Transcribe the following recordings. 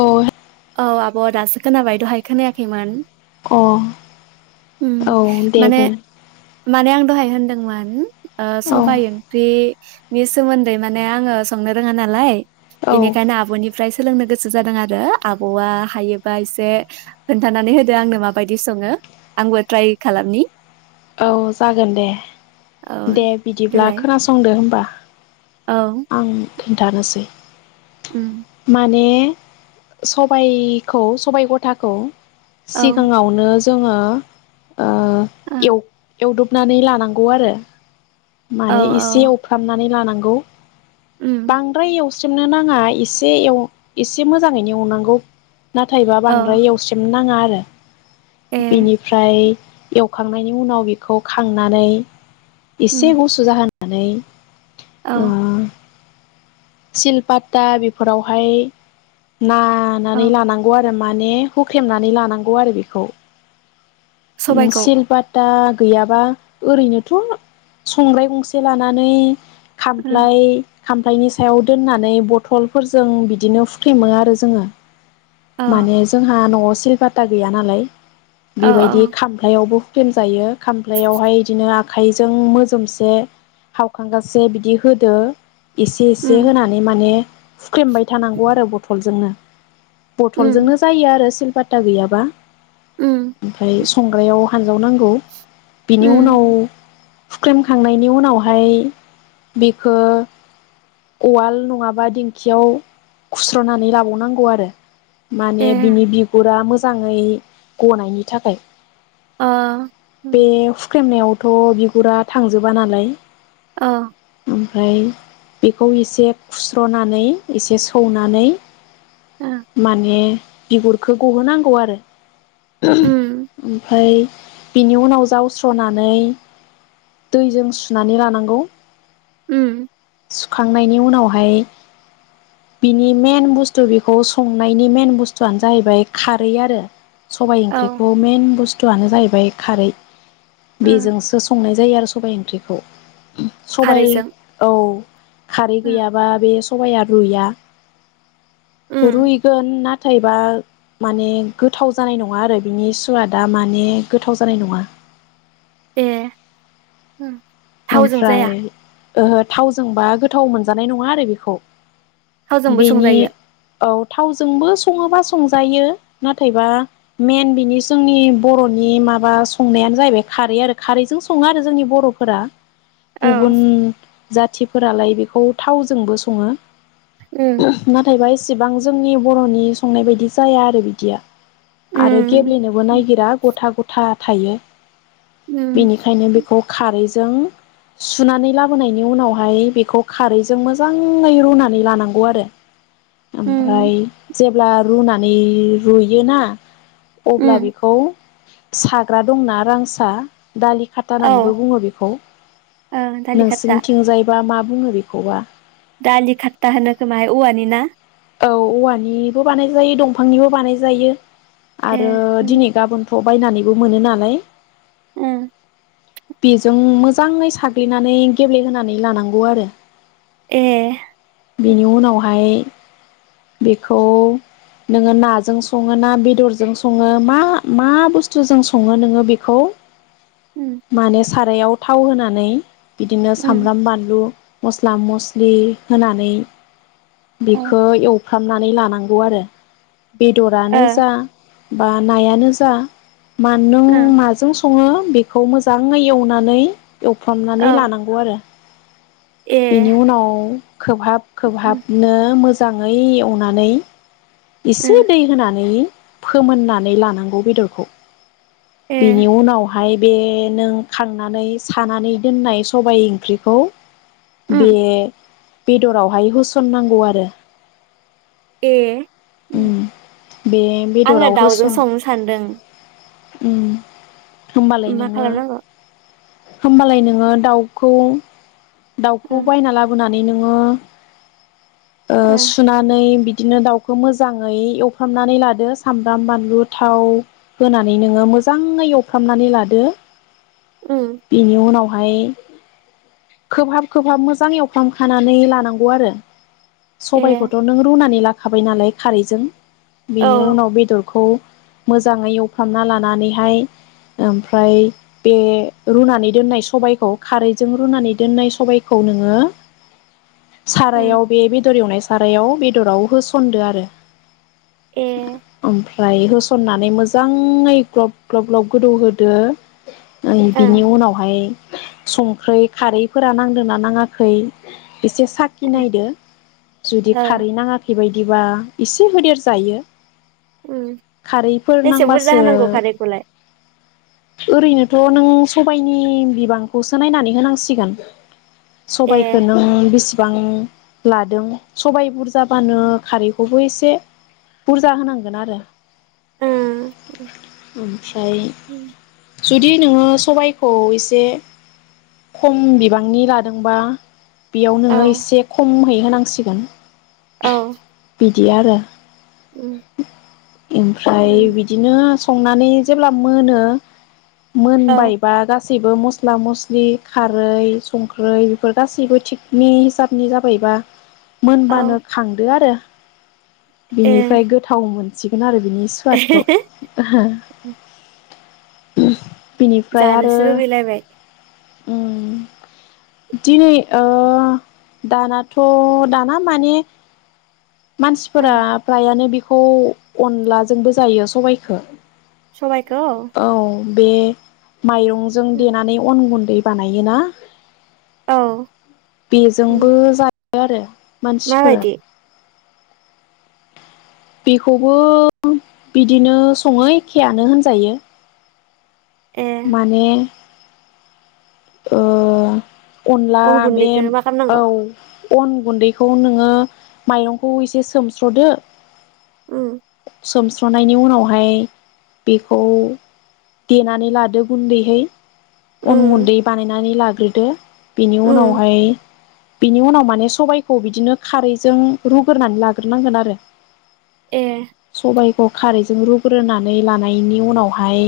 अ हे औ आब' दासो खोनाबाय दहाय खोनायाखैमोन। अ उम औ दे माने बुं माने आं दहाय होनदोंमोन ओ औ सबाय ओंख्रिनि सोमोन्दै माने आङो संनो रोङा नालाय औ बेनिखायनो आब'निफ्राय सोलोंनो गोसो जादों आरो। आब'आ हायोबा एसे खोनथानानै होदो आंनो माबायदि सङो आंबो ट्राइ खालामनि। औ जागोन दे औ दे बिदिब्ला देलाय खोनासंदो होमबा औ। आं खिन्थानोसै। उम माने सबायखौ सबायाइ गथाखौ औ सिगाङावनो जोङो ओ ओ एव एवदबनानै लानांगौ आरो। औ माने एसे औ एवफ्रामनानै लानांगौ। नंगौ। उम बांद्राय एवस सोमनो नाङा एसे एव एसे मोजाङैनो एवनांगौ। नाथायबा औ बांद्राय एवस्रेमनो नाङा आरो। ए बेनिफ्राय एवखांनायनि उनाव बेखौ खांनानै। उम एसे गुसु जाहोन। नानै। औ। सिलपात्ता बेफोरावहाय। औ नानानै लानांगौ आरो। माने हुख्रेमनानै लानांगौ आरो बेखौ। सबायखौ सिलपाता। गैयाबा ओरैनोथ'। संग्राय गंसे लानानै। उम खामफ्लाय खामफालाइनि सायाव दोननानै बथलफोरजों बिदिनो हुखे्मो आरो जोङो। औ माने जोंहा न'आव। सिलपाता गैया नालाय। औ बेबायदि औ खाम्फालायावबो। हुखे्म जायो खामफ्लायावहाय बिदिनो आखाइ जों मोजोमसे हावखांगासे बिदि होदो। एसे एसे उम होनानै माने। हुख्रेमबाय थानांगौ आरो बथलजोंनो। उम बथलजोंनो जायो आरो सिलपा सिलपाटा गैयाबा। ओमफ्राय संग्रायाव हानजाव नांगौ। बेनि उनाव हुख्रेमखांनायनि उनावहाय बेखौ उवाल नङाबा दिंखियाव खुस्रनानै लाबावनांगौ आरो। माने बिनि बिगुरा मो -जाङै गनायनि थाखाय। अ खेमनायावथ फुरा थांजोबा नालाय। औ। ओमफ्राय बेखौ एसे खुस्र नानै एसे सौ माने। बिगुरखौ गहोनांगौ आरो ओमफ्राय बिनि उनाव जावस्र नानै दैजों सुनानै लानांगौ उम सुखांनायनि उनावहाय बिनि मेन बुस्थु बेखौ संनायनि मेन बुस्थुआनो जाहैबाय खारै आरो। सबाइ ओंख्रिखौ मेन बुस्थु- आनो जाहैबाय खारै बेजोंसो सं जायो आरो सबाइ ओंख्रिखौ सबाय खारैजों, औ खारै ओ, गैयाबा बे सबाया रुया रुयगोन ना थायबा माने गोथाव जानाय नङा आरो बिनि सुवादा माने गोथाव जानाय नङा ए उम ओमफ्राय ओ थावजोंबा गोथाव मोनजानाय नङा आरो बेखौ थावजोंबो बेनि संजायो औ थावजोंबो सङोबा संजायो नाथायबा मेन बिनि जोंनि बरनि माबा संनायानो जाहैबाय खारै आरो खारैजों सङो आरो जोंनि बरफोरा औ, गुबुन जाथिफोरालाय बेखौ थावजोंबो सङो। उ, नाथायबा एसेबां जोंनि बरनि संनाय बायदि जाया आरो बिदिया उ, आरो गेब्लेनोबो उ, ननायागिरा गथा गथ था-थायो। बेनिखायनो बेखौ खारै जो जों सुनानै लाबोनायनि उनावहाय बेखौ खारैजों मोजाङै रुनानै लानांगौ आरो उ, ओमफ्राय जेब्ला रुनानै रुयोना अब्ला उ, बेखौ साग्रा दंना रांसा दालि खाता औ, होननानैबो बुङो बेखौ। ओ, दालि खाट्टा नोंसिनिथिंजाय बा मा बुङो बेखौबा? दालि खातथा होनो खोमाहाय औवानि ना? औ औवानिबो बानाय जायो दंफांनिबो बानाय जायो। ए, आरो उम, दिनै गाबोन थ' बायनानैबो मोनो नालाय। ओम। बेजों मोजाङै साग्लिनानै गेब्लेहोनानै लानांगौ आरो। ए, बेनि उनावहाय बेखौ नोङो नाजों सङो ना बेदरजों सङो मा मा बुस्थुजों सङो नोङो बेखौ उम, मानेस सारायाव थाव होनानै बिदिनो उम, सामब्राम बानलु मस्ला मस्लि होनानै अ, खो एव फ्रामनानै लानांगौ आरो। ओ, बेदरानो जा बा नायानो जा मानो ओ, माजों सङो बेखौ मोजाङै एवनानै एवफ्रामनानै औ, लानांगौ आरो। ए, बेनि उनाव खोबहाब उम, खोबहाबनो मो मोजाङै एवनानै इसे उम, दै होनानै फोमोननानै लानांगौ बेदरखौ। ए, बेनि उनाव ओमफाय बे नों खांनानै सानानै दोननाय सबाइ ओंख्रिखौ उम। बे बेदरावहाय होसननांगौ आरो। ए। उम बे आंङो बेदराव दाउजों होसन संनो सानदों। उम। होमबालाय मा नोङो। खालामनांगौ होमबालाय नोङो दाउखौ। दाउखौ ओं बायना लाबोनानै। नोंङो। ओ सुनानै बिदि। बिदिनो दावखौ। खौ मोजाङै एवफ्रामनानै लादो सामब्राम बानलु थाव होनानै नोङो मोजाङै एवफ्रामनानै लादो। उम बेनि उनाव। बेवहाय खोबहाब खोबहाब मोजां एवफ्राम खानानै लानांगौ आरो। ए सबायखौथ नों रुनानै लाखा। लाखाबाय नालाय खारैजों। बेनि औ उनाव बेदरखौ। मोजाङै एवफ्रामना लानानैहाय ओमफ्राय बे रुनानै दोननाय सबायखौ खारैजों रुनानै दोननाय सबायखौ नोंङो। सारायाव उम बे बेदर एवनायाव। सारायाव बेदराव होसनना। फुनदो आरो। ए औ। ओमफ्राय होसननानै मोजाङै ग्लब ग्लब ग्लब गोदौहोदो। बिनि ओं उनावहाय। संख्रि खारैफोरा नांदोंना नाङाखै। एसे साखि ओ नायदो जुदि औ खारै नाङाखै बायदि। बिदिबा एसे होदेर जायो। उम खारैफोर बेसे बुरजा नांबासो होनांगौ खारैखौलाय। ओरैनोथ नों सबायनि बिबांखौसो नायनानै होनांसिगोन। ए सबाइखौ नों बेसे। गोबां लादों सबाय बुरजाबानो। खारैखौबो एसे बुरजा होनांगोन आरो। ओं ओमफ्राय। जुदि नोङो सबायखौ एसे खम बिबांनि लादोंबा। बेयाव नोङो औ एसे खम है। होनांसिगोन औ बिदि आरो उम ओमफ्राय उम बिदिनो संनानै जेब्ला मोनो औ मोनबाय बा गा गासैबो मस्ला मस्लि खारै संख्रै बेफोर गासैबो थिगनि हिसाबनि जाबायबा औ मोनबानो खांदो आरो ए बिनिफ्राय गोथावमोन सिगोन आरो। बिनि सोवादखौ बिनि फ्राय आरो जानोसो लुगैलायबाय ओम दिनै ओ दानाथ' दाना माने मानसि फोरा ओं फ्रायानो बे खौ अनला जोंबो जायो सबायखौ। सबायखौ? औ बे माइरंजों देनानै अन गुन दै बानायोना औ बेजोंबो उम जा जायो आरो। मानसि फोरा। माबायदि बेखौबो बिदिनो सङो एखेयानो होनजायो। ए माने ओ अनला अन बे, गुन्दैखौ मा औ। खालामनांगौ अन गुन्दैखौ नोङो माइरंखौ एसे सोमस्र'दो ओम। सोमस्र'नायनि उनाव हाय बेखौ देनानै लादो गुन्दैहै। अन उम गुन्दै बानायनानै ला देग्रोदो। बेनि उम उनावहाय बिनि उनाव माने सबायखौ बिदिनो खारैजों रुगोरनानै लाग्रो नांगोन आरो। ए। सयखौ खारैजों रुग्रोनानै लानायनि उनाव हाय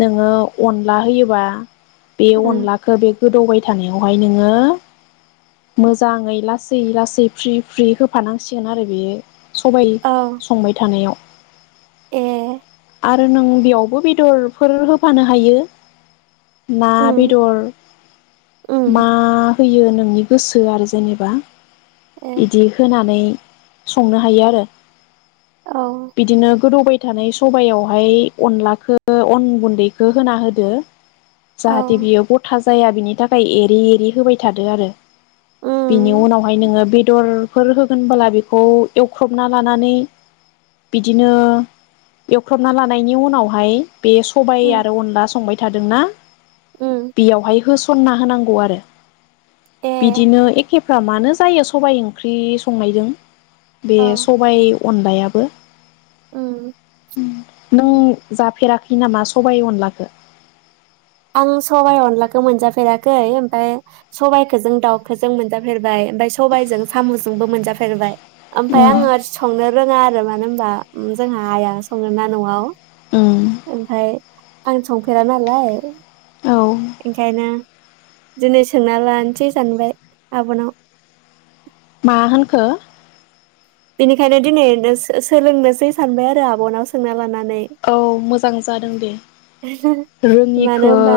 नोङो अनला होयोबा बे उम अनलाखौ बे गोदौबाय थानायाव हाय नोङो मोजाङै लासै लासै फ्रि फ्रि होफा नांसिगोन आरो बे सबाइ औ संबाय थानायाव। ए। आरो नों बेयावबो बेदर फोर होफानो हायो। ना उम बेदर उम मा होयो नोंनि गोसो आरो जेनेबा। ए बिदि होनानै संनो हायो आरो। औ बिदिनो गोदौबाय थानाय सबयावहाय अनलाखौ अन गुन्दैखौ होना होदो औ जाहाथे बियो गथा जाया बिनि थाखाय एरै एरै होबाय थादो आरो बेनि उम उनावहाय नोङो बेदरफोर होगोनबोला बेखौ एवख्रबना लानानै बिदिनो एवख्रबना लानायनि उनावहाय बे सबाय उम आरो अनला संबाय थादोंना उम बेयावहाय होस सनना होनांगौ आरो ए बिदिनो एखे फ्रा मानो जायो सबाइ ओंख्रि संनायजों बे औ सबाय अनलाया बो उम उम नों जाफेराखै हि नामा सबाय अनलाखो आं सबाय अनलाखौ मोनजाफेराखै ओमफाय सबायखोजों दाउखोजों मोनजाफेरबाय ओमफाय सबायजों साम'जोंबो मोनजाफेरबाय ओमफाय उम आङो संनो रोङा आरो मा मानो होमबा ओ जोंहा आइआ सङो ना न'आव उम ओमफाय आं संफेरा नालाय औ ओंखायनो दिनै सोंना लानोसै सानबाय आब'नाव मा होनखो बिनिखायनो दिनै सोलोंनोसै सानबाय आरो आब'नाव सोंना लानानै औ मोजां जादों दे मानो रोङिखो‌ होनबा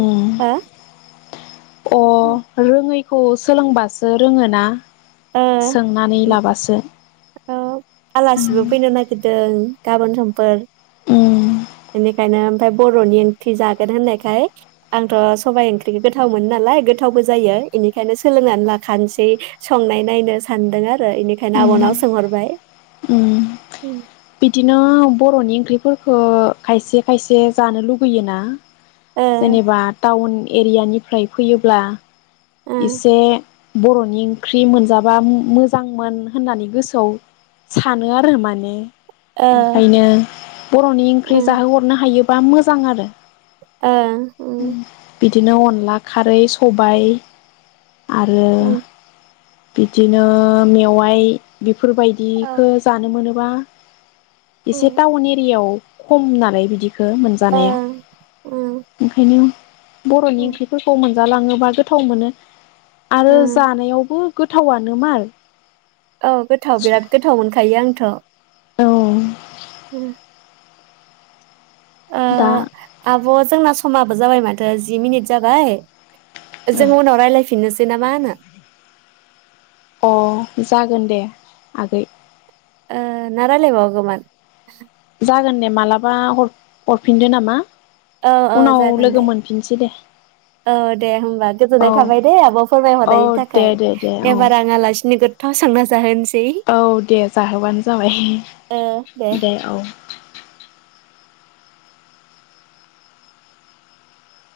उम [unintelligible] अ रोङै खौ सोलोंबासो रोङोना? ओ‌ सोंनानै उ लाबासो ओब उम आलासिबो फैनो नागिर दों गाबोन समफोर उम बेनिखायनो ओमफाय बर'नि ओंख्रि जागोन होननायखाय आंथ' सबाय ओंख्रिखौ गोथाव मोनो नालाय गोथावबो जायो इनिखायनो सोलोंनानै लाखानोसै। संनाय नायनो सानदों आरो इनिखायनो आब'नाव सोंहरबाय उम उम बिदिनो बर'नि ओंख्रिफोरखो खायसे खायसे जानो लुुबैयोना? ओ जेनेबा टाउन एरियानिफ्राय फैयोब्ला ओ इसे बर'नि ओंख्रि मोनजाबा मो मोजांमोन होननानै गोसोआव सानो आरो माने ओंखायनो बर'नि ओंख्रि ओ जाहोहरनो हायोब बा मोजां आरो ओ उम बिदिनो अनला खारै सबाय आरो ओ बिदिनो मेवाइ बिब औ फोरबायदिखो जानो मोनोब बा एसे टाउन एरियाव खमनानै बिदि खो ओ मोनजानाया ओ ओंखायनो बर'नि उम, ओंख्रिफोरखौ मोन जालाङोबा गोथाव मोनो। आरो उम। जानायावबो गोथावानो माल औ गोथाव बिराद गोथाव मोनखायो आं। थ' औ ओ ओ दा आब' जोंना समाब ओ जाबाय माथो जि मिनिट जाबाय। औ जों उनाव रायलायफिननोस बे नामा होनो अ जागोन दे आगै ओ ना रायलाय बावगौमोन? जागोन दे मालाबा हरफिनदो नामा औ औ उनाव जागोन लोगो दे मोनफिनसै दे औ दे होमबा औ गोजोननाय थाबाय दे आब' औ फोरमायहरनायनि दे थाखाय दे दे औ एबार आं आलासिनो गोथाव संना जाहोनसै औ दे जाहोबानो जाबाय दे औ